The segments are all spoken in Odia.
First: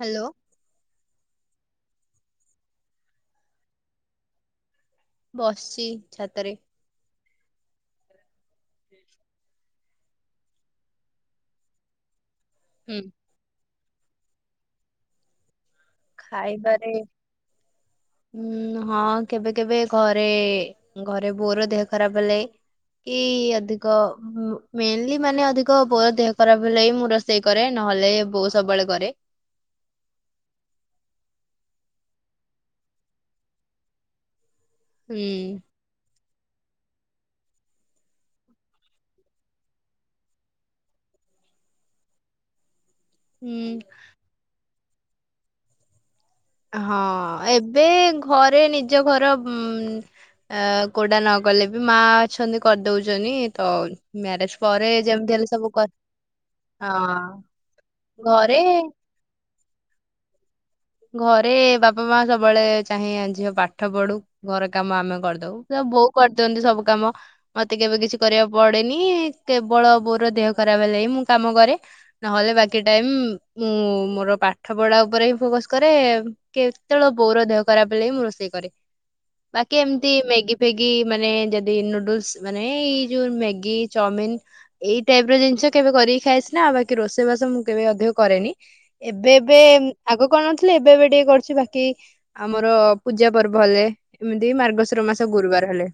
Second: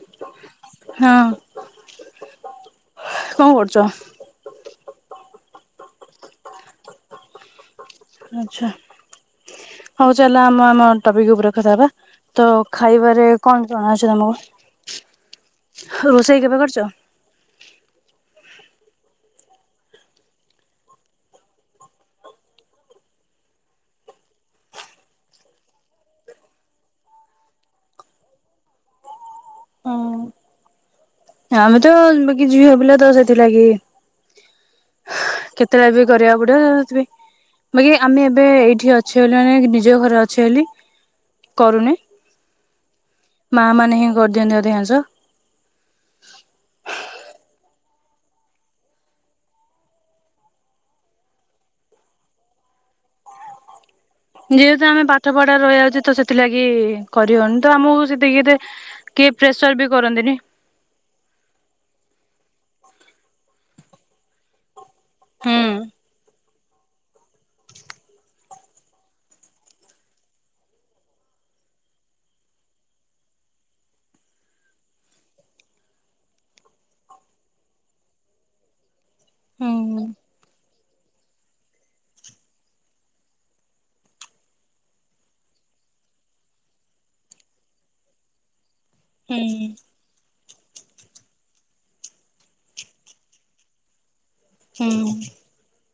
ହ୍ୟାଲୋ ହଁ। କଣ କରୁଚ? ବସିଛି ଛାତରେ। ଆଛା। ହୁଁ। ହଉ ଚାଲିଲ ଆମ ଆମ ଟପିକ ଉପରେକଥା ହେବା। ତ ହୁଁ। ଖାଇବାରେ କଣ? କଣଛି ତମକୁ? ରୋଷେଇ କେବେ କରିଛ? ଖାଇବାରେ ହୁଁ। ହଁ କେବେ କେବେ ଘରେ ଘରେ ବୋଉର ଦେହ ଖରାପ ହେଲେ କି ଅଧିକ ମେନଲି ମାନେ ଅଧିକ ବୋଉର ଦେହ ଖରାପ ହେଲେ ମୁଁ ରୋଷେଇ କରେ ନହେଲେ ବୋଉ ସବୁବେଳେ କରେ। ହଁ। ଆମେ ତ ବାକି ଝିଅ ପିଲା ତ ସେଥିଲାଗି। ହୁଁ କେତେଟା ବି କରିବାକୁ ପଡେ? ବାକି ଆମେ ଏବେ ଏଇଠି ଅଛେ ବୋଲି ମାନେ ନିଜ ଘରେ ଅଛେ ବୋଲି କରୁନି। ମା ହୁଁ ମାନେ ହିଁ କରିଦିଅନ୍ତି ଅଧିକାଂଶ। କାଂଶ। ହଁ ଏବେ ଘରେ ନିଜ ଘର ଉ କୋଉଟା ନକଲେ ବି ମା ଅଛନ୍ତି କରିଦଉଛନ୍ତି ତ। ମ୍ୟାରେଜ ଯେହେତୁ ପରେ ଆମେ ଯେମିତି ପାଠ ହେଲେ ପଢା ସବୁ କର ରହିଯାଉଛେ ତ ସେଥିଲାଗି ହଁ କରିହଉନି ତ ଆମକୁ ସେତିକି ଘରେ କିଏ? ପ୍ରେସର ବି କରନ୍ତିନି। ଘରେ ବାପା ମା ସବୁବେଳେ ଚାହେଁ ଝିଅ ପାଠ ପଢୁ ଘର କାମ ଆମେ ହୁଁ କରିଦବୁ ତ ବୋଉ କରି ସବୁ କାମ ମତେ କେବେ କିଛି କରିବାକୁ ପଡେନି। କେବଳ ମୋର ଦେହ ଖରାପ ହେଲେ ହିଁ ମୁଁ କାମ କରେ। ନହେଲେ ବାକି ଟାଇ ମୁଁ ମୋର ପାଠ ପଢା ଉପରେ ହିଁ ଫୋକସ କରେ କେତେବେଳେ ବୋର ଦେହ କରା ବଳେ ହିଁ ମୁଁ ରୋଷେଇ କରେ। ହୁଁ ବାକି ଏମତି ମେଗି ଗି ମାନେ ଯଦି ନୁଡୁ ହୁଁ ଏବେ ଆଗ କଣ ନଥିଲେ ଏବେ ଏବେ ଟିକେ କରୁଛୁ ବାକି ଆମର ପୂଜା ପର୍ବ ହେଲେ। ଏମିତି ମାର୍ଗଶର ହୁଁ। ମାସ ଗୁରୁବାର ହେଲେ।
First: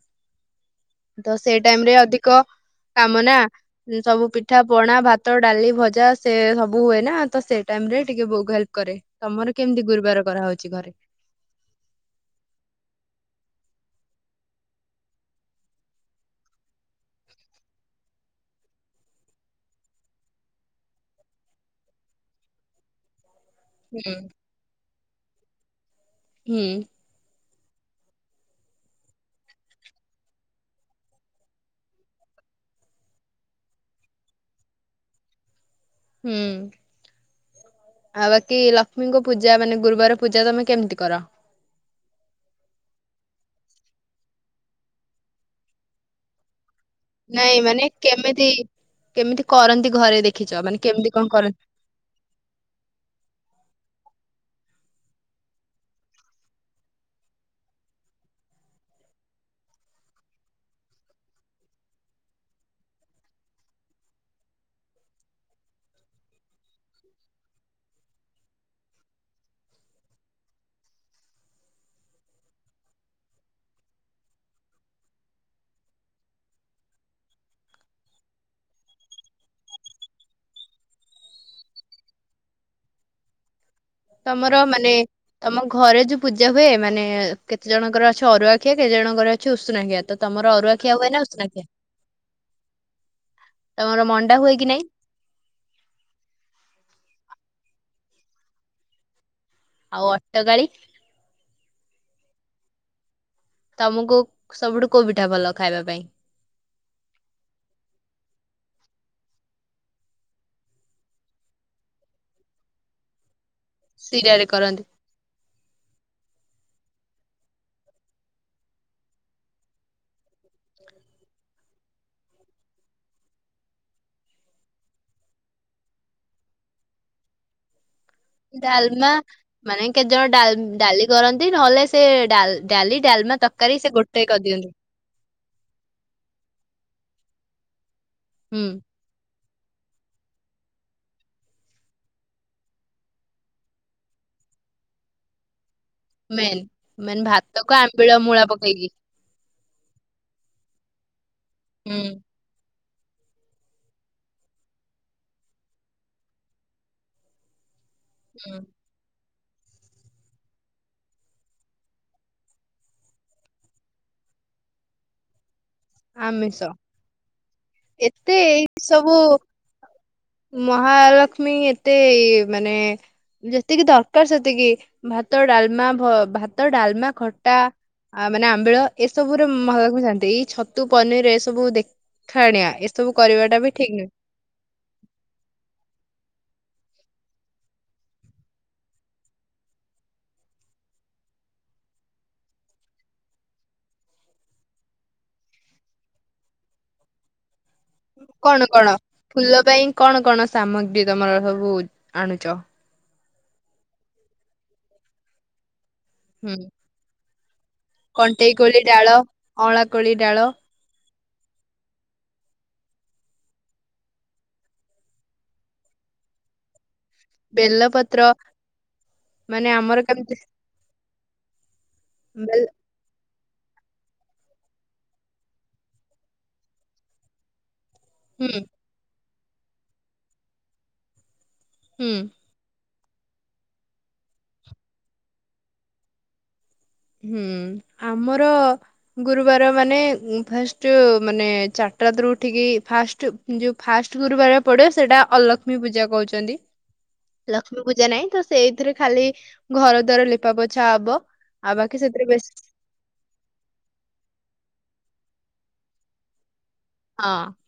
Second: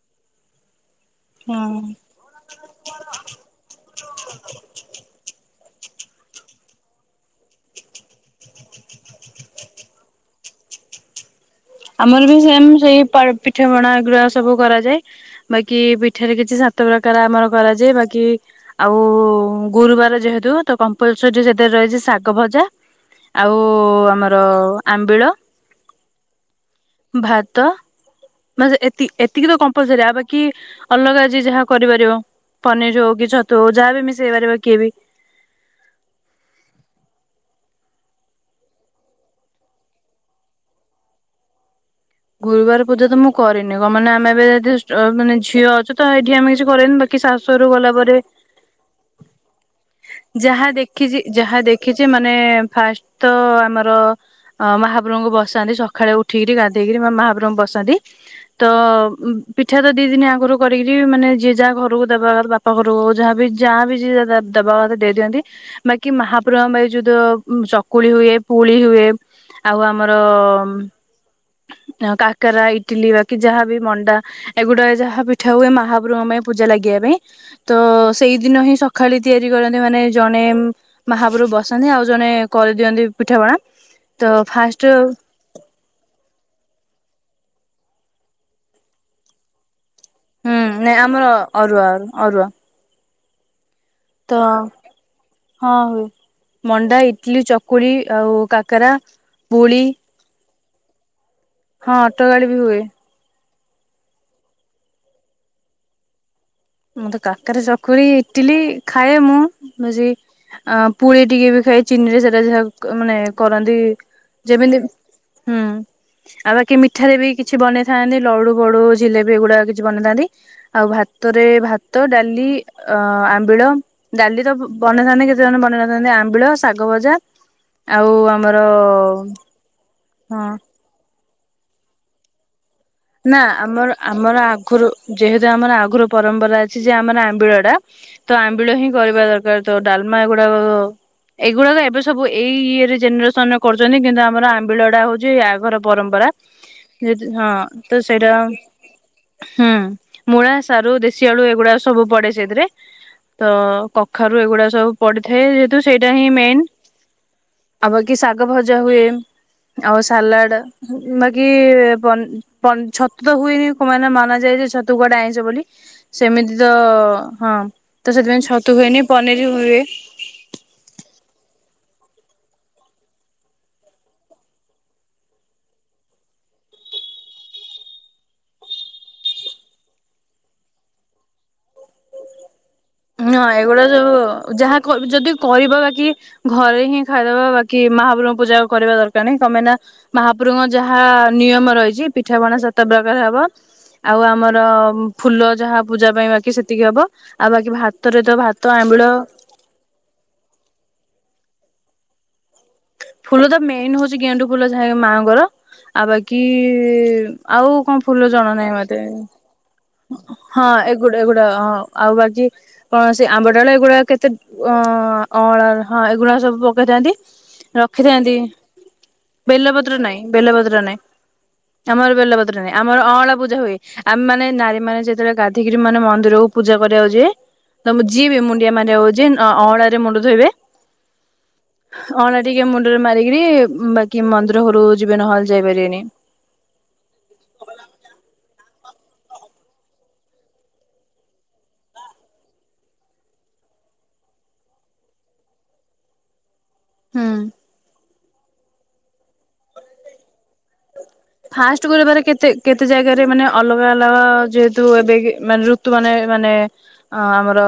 ତ ସେଇ ଟାଇମ ହୁଁ ରେ ଅଧିକ କାମ ନା ସବୁ ପିଠା, ପଣା ଭାତ, ଡାଲି ଭଜା ସେ ସବୁ ହୁଏ ନା ତ ସେ ଟାଇମ ରେ ଟିକେ ବହୁତ ହେଲ୍ପ କରେ। ତମର କେମିତି ଗୁରୁବାର କରା ହଉଛି? ଘରେ ଆମର ବି ସେମ ସେଇ ପିଠାପଣା ଏଗୁରା ସବୁ କରାଯାଏ ବାକି ପିଠାରେ କିଛି ସାତ ପ୍ରକାର ଆମର କରାଯାଏ ବାକି ଆଉ ଗୁରୁବାର ଯେହେତୁ ତ କମ୍ପଲସରୀ ସେଥିରେ ରହିଛି ଶାଗ ଭଜା ଆଉ ହୁଁ। ଆମର ଆମ୍ବିଳ ହୁଁ। ଭାତ ଏତିକି ତ କମ୍ପଲସରି ଆଉ ବା କିି ଅଲଗା ଯ ଯାହା କରିପାରିବ ପନିର ହଉ କି ଛତୁ ହଉ ଯାହାବ ମିଶେଇ ପାରିବ କିଏ ବି ହୁଁ ଆଉ ବାକି ଲକ୍ଷ୍ମୀଙ୍କ ପୂଜା ମାନେ ଗୁରୁବାର ପୂଜା ତମେ କେମିତି କର? ଗୁରୁବାର ପୂଜା ତ ମୁଁ କରିନି କ ମାନେ ଆମେ ଏବେ ଯଦି ମାନେ ଝିଅ ଅଛୁ ତ ଏଇଠି ଆମେ କିଛି କରେନି ବାକି ଶାସୁ ନାଇଁ ଘରକୁ ମାନେ ଗଲା ପରେ କେମିତି କେମିତି କରନ୍ତି ଘରେ ଦେଖିଛ ଯାହା ମାନେ କେମିତି ଦେଖଛି କଣ କରନ୍ତି? ଯାହା ଦେଖିଛି ମାନେ ଫାଷ୍ଟ ତ ଆମର ଅ ମହାପ୍ରଭୁଙ୍କୁ ବସନ୍ତି ସକାଳେ ଉଠିକିରି ଗାଧ ଦେଇକରି ମହାପ୍ରଭୁ ବସନ୍ତି। ତ ପିଠା ତ ଦି ଦିନ ଆଗରୁ କରିକିରି ମାନେ ଯିଏ ଯାହା ଘରକୁ ଦେବା କଥା ବାପା ଘରକୁ ଯାହାବ ଯାହା ବି ଯଏ ଦେବା କଥା ଦେଇ ଦିଅନ୍ତି। ବାକି ମହାପ୍ରଭୁ ଭାଇ ଯୋଉଦ ଚକୁଳି ହୁଏ ପୁଳି ହୁଏ ଆଉ ଆମର କାକରା, ଇଟିଲି ବାକି ଯାହାବ ମଣ୍ଡା ଏଗୁଡା ଯାହା ପିଠା ହୁଏ ମହାପୁରୁଙ୍କ ପାଇଁ ପୂଜା ଲାଗିବା ପାଇଁ ତ ସେଇଦିନ ହିଁ ସକାଳେ ତିଆରି କରନ୍ତି ମାନେ ଜଣେ ମହାପୁରୁ ବସନ୍ତି ଆଉ ଜଣେ କରିଦିଅନ୍ତି ପିଠାପଣା ତ ତମର ଫାଷ୍ଟ ମାନେ ତମ ଘରେ ଯୋଉ ପୂଜା ହ ହୁଏ ମାନେ କେତେ ଜଣଙ୍କର ଅଛି ଅରୁଆ ଖିଆ କେତେ ଜଣଙ୍କର ଅଛି ଉଷୁନା ଖିଆ? ତ ତମର ହୁଁ ଅରୁଆ ଖିଆ ନାଇଁ ହୁଏ ନା ଆମର ଉଷୁନା ଖିଆ? ଅରୁଆ ଅରୁଆ। ତମର ମଣ୍ଡା ତ ହୁଏ କି ନାଇଁ ହଁ ହୁଏ ମଣ୍ଡା ଟିଲ, ଚକୁଳି ଆଉ, କାକରା ପୁଳି ଆଉ ଅଟ ଗାଳି ହଁ ଅଟୋ ଗାଡି ବି ହୁଏ। ତମକୁ ସବୁଠୁ କୋଉ ପିଠା ଭଲ ଖାଇବା ପାଇଁ? ମୁଁତେ କାକରା, ଚକୁଳି ଇଟିଲି ଖାଏ ମୁଁ ବ ପୁଡି ଟିକେ ବି ଖାଏ ଚିନିରେ ସେଟା ଯାହା ମାନେ କରନ୍ତି। ଶିରାରେ ଯେମିତି କରନ୍ତି ହୁଁ ଆ କି ମିଠାରେ ବି କିଛି ବନେଇଥାନ୍ତି ଲଡୁ ବୋଡୁ ଜିଲେବି ଏଗୁଡାକ କିଛି ବନେଇଥାନ୍ତି। ଆଉ ଭାତ ରେ ଭାତ, ଡାଲି ଆ ଆମ୍ବିଳ, ଡାଲି ତ ବନେଇଥାନ୍ତେ କେତେ ଜଣ ବନେଇନଥାନ୍ତି। ଆମ୍ବିଳ ଶାଗ ଭଜା ଆଉ ଆମର ଡାଲମା ମାନେ କେତେ ଜଣ ହଁ ଡାଲ୍ ଡାଲି କର ଲି ନ ହେଲେ ସେ ଡାଲ ଡାଲି ନା ଡାଲମା ତକାରୀ ଆମର ସେ ଗୋଟେ ଆମର କରିଦିଅନ୍ତି। ଆଗରୁ ଯେହେତୁ ଆମର ଆଗରୁ ପରମ୍ପରା ଅଛି ଯେ ଆମର ଆମ୍ବିଳଟା। ତ ହୁଁ। ଆମ୍ବିଳ ହିଁ କରିବା ଦର୍ ପ୍ରାୟତଃ ଡାଲମା ଏଗୁଡାକ ଏଇଗୁଡାକ ଏବେ ସବୁ ଏଇ ଇଏରେ ଜେନେରେସନରେ କରୁଚନ୍ତି। କିନ୍ତୁ ଆମର ଆମ୍ବିଳଟା ହଉଚି ଆଗର ପରମ୍ପରା ମେନ୍ [inaudible] ମେନ୍ ଯେହେତୁ ହଁ। ଭାତକୁ ଆମ୍ବିଳ ମୂଳା ସେଇଟା ପକେଇକି। [inaudible] ହୁଁ ମୂଳା, ସାରୁ ଶିଆଳୁ ଏଗୁଡା ହୁଁ ସବୁ ପଡେ ସେଇଥିରେ। ତ କଖାରୁ ଏଗୁଡା ସବୁ ପଡିଥାଏ। ଯେହେତୁ ସେଇଟା ହିଁ ମେନ୍। ଆଉ ବାକିି ଶାଗ ହୁଁ। ଭଜା ହୁଏ। ଆଉ ସାଲାଡ ବାକି ପନି ପନ୍ ଛତୁ ତ ହୁଏନି ଖ ମାନେ ମାନା ଯାଆ ଯେ ଛତୁ କୁଆଡେ ଆଇଁସ ବୋଲି। ସେମିତି ଆମିଷ ତ ହଁ ତ ଏତେ ସେଥିପାଇଁ ଛତୁ ଏଇଠି [inaudible] ହୁଏନି ସବୁ ପନିର ହୁଏ ମହାଲକ୍ଷ୍ମୀ ଏତେ ମାନେ ଯେତିକି ଦରକାର ସେତିକି ଭାତ ଡାଲମା ଭ ଭାତ, ଡାଲମା, ଖଟା ମାନେ, ଆମ୍ବିଳ ଏସବୁରେ ମନ ଶାନ୍ତି। ଏଇ ଛତୁ ପନିର ଏ ସବୁ ଦେ ଦେଖାଣିଆ। ନୂଅଁ ଏଗୁଡା ସବୁ ଯାହା କହି ଯଦି କଇବା ବାକି ଘରେ ହିଁ ଖାଇଦବ ବାକି ମହାପ୍ରଭୁଙ୍କ ପୂଜା କରିବା ଦରକାର ନାଇଁ। କଣ ପାଇଁ ନା ମହାପ୍ରଭୁଙ୍କ ଯାହା ନିୟମ ରହିଚି ପିଠାପଣା ସେତେ ପ୍ରକାର ହବ। ଆଉ ଆମର ଫୁଲ ଯାହା ପୂଜା ପାଇଁ ବାକି ସେତିକି ହବ। ଆଉ ବାକି ଭା ଭାତରେ ତ ଭାତ କଣ କଣ ଆମ୍ବିଳ ଫୁଲ ପାଇଁ କଣ କଣ ସାମଗ୍ରୀ ତମର ସବୁ [inaudible] ଆଣୁଚ। ଫୁଲ ତ ମେନ୍ ହଉଚି ଗେଣ୍ଡୁ ଫୁଲ ଯାହାକି ମାଆଙ୍କର। ଆ ବାକି ହୁଁ। ଆଉ କଣ ଫୁଲ କଣ୍ଟେଇ ଜଣା ନାହିଁ କୋଳି ମତେ ଡାଳ ଅଁଳା କୋଳି ଡାଳ ହଁ। ଗୁଡେ ଗୁଡା ହଁ ଆଉ ବାକି କୌଣସି ଆମ୍ବଡାଳ ଏଗୁଡା କେତେ ଅ ଅଁଳା ହଁ ଏଗୁଡା ସବୁ ପକେଇଥାନ୍ତି। ବେଲପତ୍ର ରଖିଥାନ୍ତି ମାନେ ବେଲପତ୍ର ଆମର ନାଇଁ କେମିତି ବେଲପତ୍ର ନାଇଁ ଆମର ବେଲପତ୍ର ବେଲ ନାଇଁ। ଆମର ଅଁଳା ପୂ ହୁଏ ଆମେ ମାନେ ନାରୀମାନେ ଯେତେବେଳେ ଗାଧିକିରି ମାନେ ମନ୍ଦିରକୁ ପୂଜା କରିବା ଯିବେ। ତମେ ଯିଏବି ହୁଁ ମୁଣ୍ଡିଆ ମାରିବାକୁ ଜିନ୍। ଅ ଅଁଳାରେ ମୁଣ୍ଡ ଧୋଇବେ। [inaudible] ହୁଁ। ଅଁଳା ଟିକେ ମୁଣ୍ଡରେ ମାରିକିରି ବାକି ମନ୍ଦିର ଘରୁ ଯିବେ ନହେଲେ ଯାଇପାରିବେନି। ହୁଁ ଆମର ଗୁରୁବାର ମାନେ ଫାଷ୍ଟ ମାନେ ଚାରିଟା ରାତିରୁ ଉଠିକି ଫାଷ୍ଟ ଯୋଉ ଫାଷ୍ଟ ଗୁରୁବାର ପଡିବ ସେଟା ଅଲକ୍ଷ୍ମୀ ପୂଜା କହୁଛନ୍ତି। ହୁଁ। ଲକ୍ଷ୍ମୀ ପୂଜା ନାଇଁ। ସେଇଥିରେ ଖାଲି ଘରଦ୍ୱାର ଲିପାପୋଛା ହବ। ଆଉ ଫାଷ୍ଟ୍ ବାକି ଗୁରୁବାରେ ସେଥିରେ କେତେ ବେଶୀ କେତେ ଜାଗାରେ ମାନେ ଅଲଗା ଅଲଗା ଆ ଯେହେତୁ ଏବେକି ମାନେ ଋତୁ ମାନେ ମାନେ ଅ ହଁ ଆମର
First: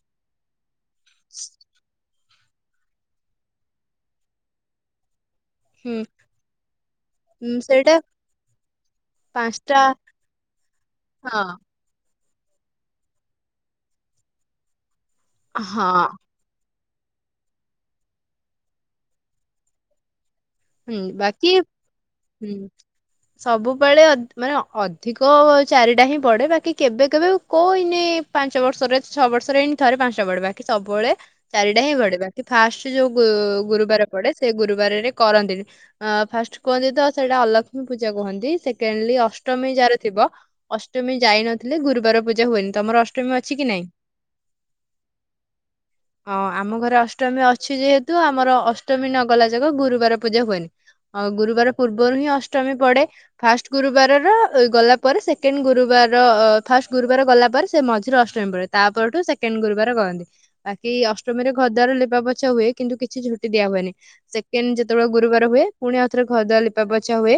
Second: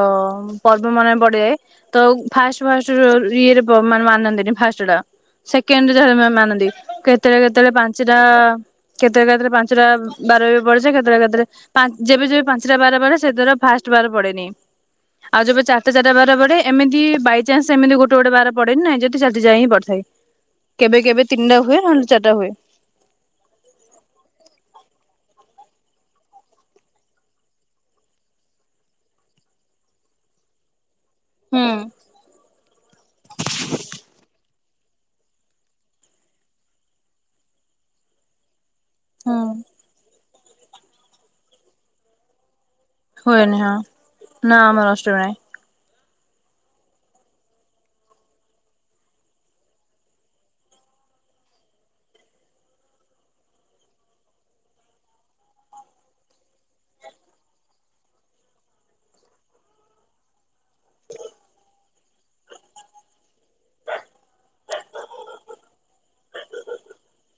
ପର୍ବମାନେ ପଡେ ତ ଫାଷ୍ଟ୍ ଫାଷ୍ଟ୍ ର ଇଏରେ ବ ମାନନ୍ତିନି ଫାଷ୍ଟ୍ ଟା ସେକେଣ୍ଡ୍ ହୁଁ ଯାହା ମାମ୍ ମାନନ୍ତି କେତେବେଳେ ଉଁ, କେତେଳେ ସେଇଟା ପାଞ୍ଚଟା କେତେଟା କେତେଟା ପାଞ୍ଚଟା ବାରରେ ପଡିଚି କେତେବେଳେ ହଁ କେତେବେଳେ ପାଞ୍ଚ ଯେବେ ଯେବେ ପାଞ୍ଚଟା ବାର ବାର ସେ ଦ୍ୱାରା ଫାଷ୍ଟ୍ ବାର ପଡେନି। ଆଉ ଯେବେ ଚାରିଟା ହଁ ଚାରା ବାର ପଡେ ଏମିତି ବାଇଚାନ୍ସ୍ ଏମିତି ଗୋଟେ ଗୋଟେ ବାର ପଢେନି। ଯଦି [unintelligible] ଯାଏଁ ପଢିଥାଏ। କେବେ ହୁଁ କେବେ ବାକି ତିନିଟା ହୁଏ ନହେଲେ ଚାରିଟା ହୁଏ। ହୁଁ ସବୁବେଳେ ଅଧି ମାନେ ଅଧିକ ଅ ଚାରିଟା ହିଁ ପଡେ ବାକି କେବେ କେବେ କୋଉ ନି ପାଞ୍ଚବର୍ଷରେ ଛଅ ବର୍ଷରେ ଏଇନ ଥରେ ପାଞ୍ଚଟା ପଡେ ବାକି ସବୁବେଳେ ହୁଁ ଚାରିଟା ହିଁ ଗଡେ ବାକି ଫାଷ୍ଟ୍ ଯୋଉ ଉ-ଉ ଗୁରୁବାର ପଡେ ସେ ଗୁରୁବାରରେ କରନ୍ତିନି ଅ ଫାଷ୍ଟ୍ କୁହନ୍ତି ତ ସେଇଟା ଅଲକ୍ଷ୍ମୀ ପୂଜା କୁହନ୍ତି ସେ କେଣଲିି ହୁଁ। ଅଷ୍ଟମୀ ଯାର ଥିବ ଅଷ୍ଟମୀ ଯାଇନଥିଲେ ଗୁରୁବାର ପୂଜା ହୁଏନି। ତମର ଅଷ୍ଟମୀ ହୁଏନି ଅଛି କି ହଁ। ନାଇଁ? ନା ଆମର ଅଷ୍ଟମୀ ନାହିଁ। ହଁ ଆମ ଘରେ ଅଷ୍ଟମୀ ଅଛି ଯେହେତୁ ଆମର ଅଷ୍ଟମୀ ନଗଲା ଯାକ ଗୁରୁ ବାର ପୂଜା ହୁଏନି। ଆଉ ଗୁରୁବାର ପୂର୍ବରୁ ହିଁ ଅଷ୍ଟମୀ ପଡେ ଫାଷ୍ଟ୍ ଗୁରୁବାର ର ଗଲାପରେ ସେକେଣ୍ଡ୍ ଗୁରୁବାର ଅ ଫାଷ୍ଟ୍ ଗୁରୁବାର ଗଲା ପରେ ସେ ମଝିରେ ଅଷ୍ଟମୀ ପଡେ। ତାପରଠୁ ସେକେଣ୍ଡ୍ ଗୁରୁବାର କରନ୍ତି ବାକି ଅଷ୍ଟମୀରେ ଘରଦ୍ୱାର ଲିପାପଛା ହୁଏ କିନ୍ତୁ କିଛି ଝୁଟି ଦିଆ ହୁଏନି ସେକେଣ୍ଡ୍ ଯେ ଯେତେବେଳେ ଗୁରୁବାର ହୁଏ ପୁଣି ଆଉ ଥରେ ଘରଦ୍ୱାର ଲିପାପଛା ହୁଏ।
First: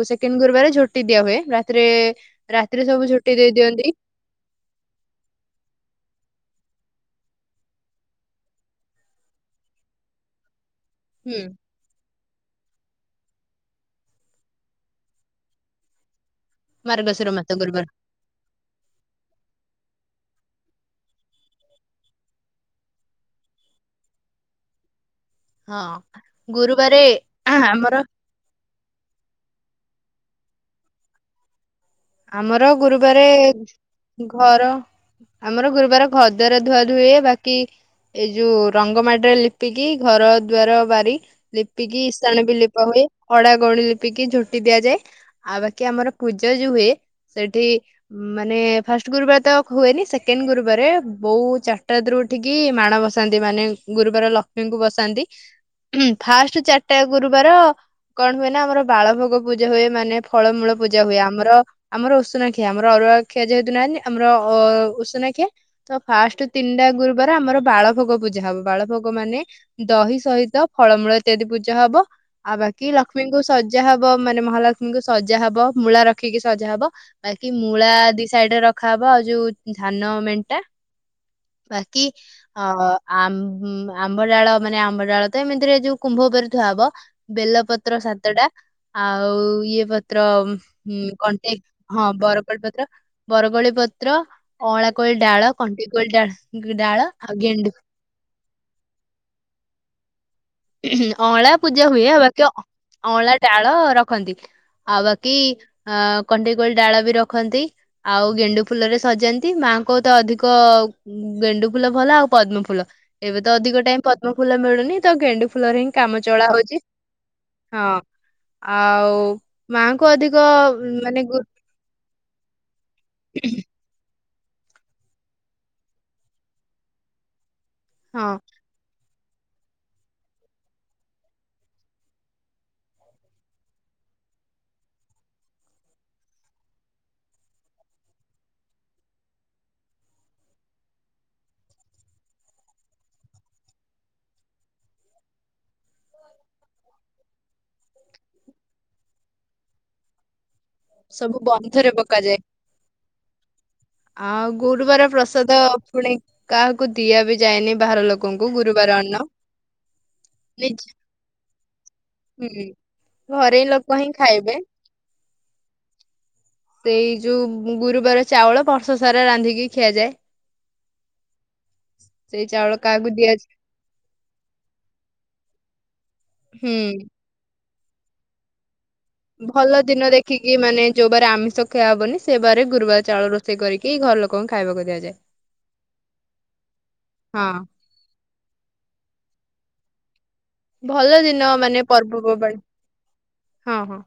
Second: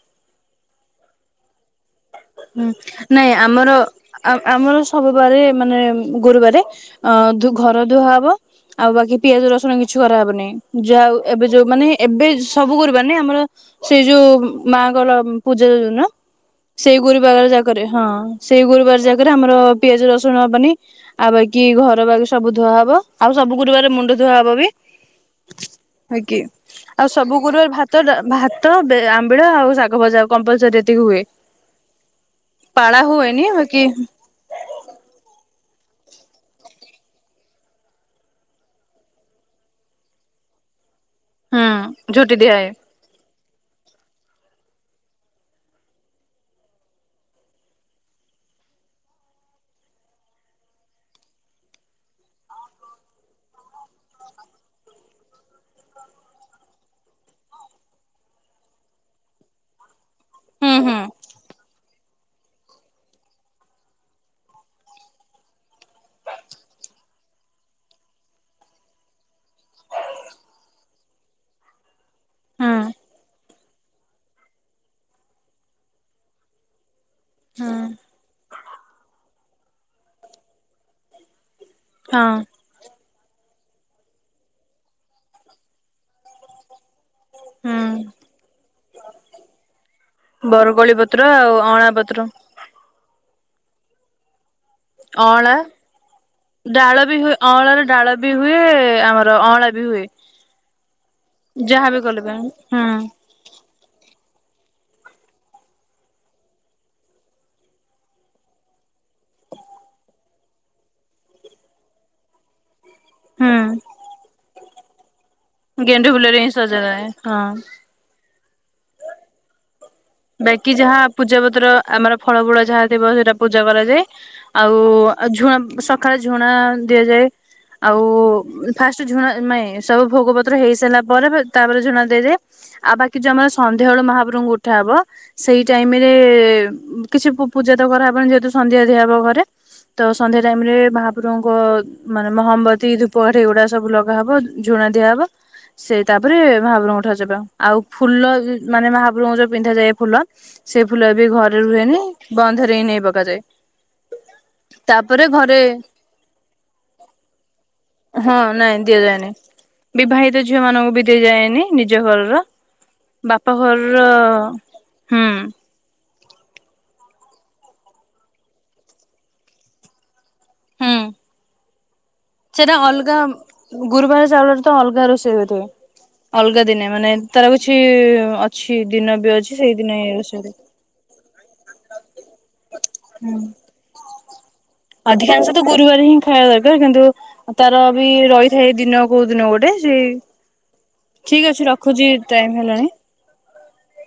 ଉ ସେକେଣ୍ଡ୍ ଗୁରୁବାର ଝୋଟି ଦିଆ ହୁଏ ରାତିରେ ହୁଁ ରାତିରେ ସବୁ ଝୋଟି ନାଇଁ ଦେଇ ଆମର ଦିଅନ୍ତି ଅ-ଅ ଆମର ସବୁ ବାରେ ମାନେ ଗୁରୁବାରେ ଅ ଘର ଧୁଆହବ ଆଉ ବାକି ପିଆଜ ରସୁଣ କିଛି କରାହେବନି- ଯାଆଉ ହୁଁ ଏବେ ଯୋଉ ମାନେ ଏବେ ସବୁ କରିବାନି ଆମର ସେଇ ଯୋଉ ମାଙ୍କର ପୂଜା ଯ ଦଉନ ସେଇ ମାର୍ଗଶିର ଗୁରୁବାର ମାସ ଜାଗାରେ ଗୁରୁବାର ହଁ ସେଇ ଗୁରୁବାର ଜାଗାରେ ଆମର ପିଆଜ ରସ୍ ଶୁଣ ହବନି ଆଉ ବାକିି ଘର ବାକି ସବୁ ଧୁଆ ହବ ଆଉ ସବୁ ଗୁରୁବାର ମୁଣ୍ଡ ଧୁଆ ହେବ ବି। ହଁ ହେ କି ଗୁରୁବାରେ ଆଉ ସବୁ ଗୁରୁବାରେ ଭାତ ଆମର ଡା ଭାତ ବେ ଆମ୍ବିଳ ଆଉ ଶାଗ ଭଜା କମ୍ପଲସରି ଏତିକି ହୁଏ। ଆମର ପାଳା ଗୁରୁବାରେ ହୁଏନି ବାକି ଏ-ଏ ଘର ଆମର ଗୁରୁବାର ଘର ଦ୍ୱାର ଧୁଆ ଧୁଏ, ବାକି ଏଇ ଯୋଉ ରଙ୍ଗ ମାଟିରେ ଲିପିକି ଘର, ଦ୍ୱାର, ବାରି ହୁଁ ଲିପିକି ଝୋଟି ଇସାଣ ବି ଦିଆଏ। ଲିପା ହୁଏ। ଅଡ଼ା ଗଉଳି ଲିପିକି ଝୁଟି ଦିଆଯାଏ ଆଉ ବାକି ଆମର ପୂଜ ଯୋଉ ହୁଏ। ସେଠି ମାନେ ଫାଷ୍ଟ ଗୁରୁବାର ତ ହୁଏନି ସେକେଣ୍ଡ ଗୁରୁବାର ବୋଉ ଚାରିଟା ରାତିରୁ ଉଠିକି ମାଣ ବସାନ୍ତି ମାନେ ଗୁରୁବାର ଲକ୍ଷ୍ମୀଙ୍କୁ ବସାନ୍ତି ଫାଷ୍ଟ ଚାରିଟା ଗୁରୁବାର କଣ ହୁଏ ନା ଆମର ବାଳଭୋଗ ପୂଜା ହୁଏ ମାନେ ହୁଁ ଫଳମୂଳ ହୁଁ। ପୂଜା ହୁଏ ଆମର ଆମର ଉଷୁନା ଖିଆ ଆମର ଅରୁଆ ଖିଆ ଯେହେତୁ ନାହାନ୍ତି ଆମର ଅ ଉଷୁନା ଖିଆ ତ ଫାଷ୍ଟ ତିନିଟା ଗୁରୁବାର ଆମର ବାଳଭୋଗ ପୂଜା ହବ ବାଳଭୋଗ ମାନେ ଦହି ସହିତ ଫଳମୂଳ ଇତ୍ୟାଦି ପୂଜା ହବ ଆଉ ହୁଁ ବାକି ଲକ୍ଷ୍ମୀଙ୍କୁ ଶଜାହବ ମାନେ ମହାଲକ୍ଷ୍ମୀଙ୍କୁ ସଜା ହବ ମୂଳା ରଖିକି ସଜା ହବ ବାକି ହୁଁ ମୂଳା ଦି ସାଇଡରେ ରଖାହବ ଆଉ ଯୋଉ ଧାନ ମେଣ୍ଟା ବାକି ହଁ ଅ ଆମ୍ ଆମ୍ବ ଡାଳ ମାନେ ଆମ୍ବଡାଳ ତ ଏମିତିରେ ଯୋଉ କୁମ୍ଭ ଉପରେ ଧୂଆ ହବ ହୁଁ ବେଲପତ୍ର ସାତଟା ଆଉ ଇଏ ପତ୍ର ବରକୋଳି ପତ୍ର କଣ୍ ଆଉ ଅଁଳା ହଁ ପତ୍ର ବର କୋଳି ପତ୍ର ବର କୋଳି ପତ୍ର ଅଁଳା କୋଳି ଡାଳ ଅଁଳା କଣ୍ଟେଇ କୋଳି ଡାଳ ବି ଆଉ ହୁଏ ଗେଣ୍ଡୁ ଅଁଳାର ଡାଳ ବି ହୁଏ ଆମର ଅଁଳା ବି ହୁଏ। ଅଁଳା ପୂଜା ଯାହାବି ହୁଏ କଲେ ପାଇଁ ବାକି ହୁଁ ଅଁଳା ଡାଳ ରଖ ରଖନ୍ତି ଆଉ ବାକି ଅ କଣ୍ଟେଇକୋଳି ଡାଳ ବି ରଖନ୍ତି ଆଉ ଗେଣ୍ଡୁ ଫୁଲରେ ସଜାନ୍ତି ମାଙ୍କୁ ତ ଅଧିକ ଗେଣ୍ଡୁ ଫୁଲ ଭଲ ଆଉ ପଦ୍ମ ଫୁଲ ଏବେ ତ ଅଧିକ ହୁଁ ଟାଇମ ପଦ୍ମ ଫୁଲ ମିଳୁନି। ନି ତ ଗେଣ୍ଡୁ ଫୁଲରେ ହିଁ ଗେଣ୍ଡୁ କାମ ଫୁଲେର ଚଳା ଇ ହଉଛି ସଜା ଯାଏ ହଁ ଆଉ ମାଆଙ୍କୁ ଅଧିକ ବାକି ଯାହା ମାନେ ପୂଜା ଗୁ ପତ୍ର ଆମର ଫଳ ଗୁଳ ଯାହା ଥିବ ସେଟା ପୂଜା କରାଯାଏ। ଆଉ ଉ ଆଉ ଝୁଣା ସକାଳେ ଝୁଣା ଦିଆଯାଏ। ଆଉ ହଁ ଫା ଝୁଣା ନାଏ ସବୁ ଭୋଗ ପତ୍ର ହେଇସାରିଲା ପରେ ତାପରେ ଝୁଣା ଦିଆଯାଏ ଆଉ ବାକି ଯୋଉ ଆମର ସନ୍ଧ୍ୟାବେଳୁ ମହାପ୍ରଭୁଙ୍କୁ ଉଠା ହବ ସେଇ ଟାଇମ ରେ କିଛି ପୂଜା ତ କରାହେବନି ଯେହେତୁ ସନ୍ଧ୍ୟା ଦିଆହବ ଘରେ ତ ସନ୍ଧ୍ୟା ଟାଇମ ରେ ମହାପ୍ରଭୁଙ୍କ ମାନେ ମହମବତୀ ଧୂପକାଠି ଏଗୁଡା ସବୁ ଲଗାହବ ଝୁଣା ଦିଆହବ ସେଇ ତାପରେ ମହାପ୍ରଭଙ୍କ ଠାରୁ ଯିବା ଆଉ ଫୁଲ ମାନେ ମହାପ୍ରଭୁଙ୍କୁ ଯୋଉ ପିନ୍ଧା ଯାଏ। ଫୁଲ ସେ ଫୁଲ ଏ ବି ସବୁ ଘରେ ବନ୍ଧରେ ରୁହେନି ପକାଯାଏ ବନ୍ଧରେ ହି ନେଇ ପ ବଜେ ଆଉ ଗୁରୁବାର ପ୍ରସାଦ ପୁଣି କାହାକୁ ଦିଆ ବି ଯାଏନି ବାହାର ହଁ ଲୋକଙ୍କୁ ନାଇଁ ଗୁରୁବାର ଅନ୍ନ ଦିଆଯାଏନି। ବିବାହିତ ଝିଅ ମାନଙ୍କୁ ନିଜ ବି ଦିଆଯାଏନି ନିଜ ଘରର ହୁଁ ବାପା ଘରେ ଘରର ଲୋକ ହିଁ ଖାଇବେ ହୁଁ ସେଇ ଯୋଉ ଗୁରୁବାର ଚାଉଳ ବର୍ଷ ସାରା ରାନ୍ଧିକି ଖିଆଯାଏ। ହୁଁ ସେଇ ସେଟା ଚାଉଳ କାହାକୁ ଅଲଗା ଦିଆଯାଏ ଗୁରୁବାର ଚାଉଳରେ ତ ଅଲଗା ରୋଷେଇ ହୋଇଥାଏ ଅଲଗା ଦିନେ ହୁଁ ମାନେ ତାର କିଛି ଅଛି। ଦିନ ବି ଅଛି ଭଲ ସେଇଦିନ ଦିନ ରୋଷେଇ ଦେଖିକି ମାନେ ଯୋଉବାର ଆମିଷ ଖିଆ ହବନି ସେ ବାରେ ଗୁରୁବାର ଚାଉଳ ରୋଷେଇ କରିକି ଘର ଲୋକଙ୍କୁ ଖାଇବାକୁ ଦିଆଯାଏ। ଅଧିକାଂଶ ତ ଗୁରୁବାର ହିଁ ଖାଇବା ଦରକାର କିନ୍ତୁ ହଁ ତାର ବି ରହିଥାଏ ଦିନ କୋଉ ଦିନ ଗୋଟେ। ଜେ ଭଲ ଦିନ ମାନେ ପର୍ବପର୍ବାଣି ହେଲାଣି। ହଁ ହଁ।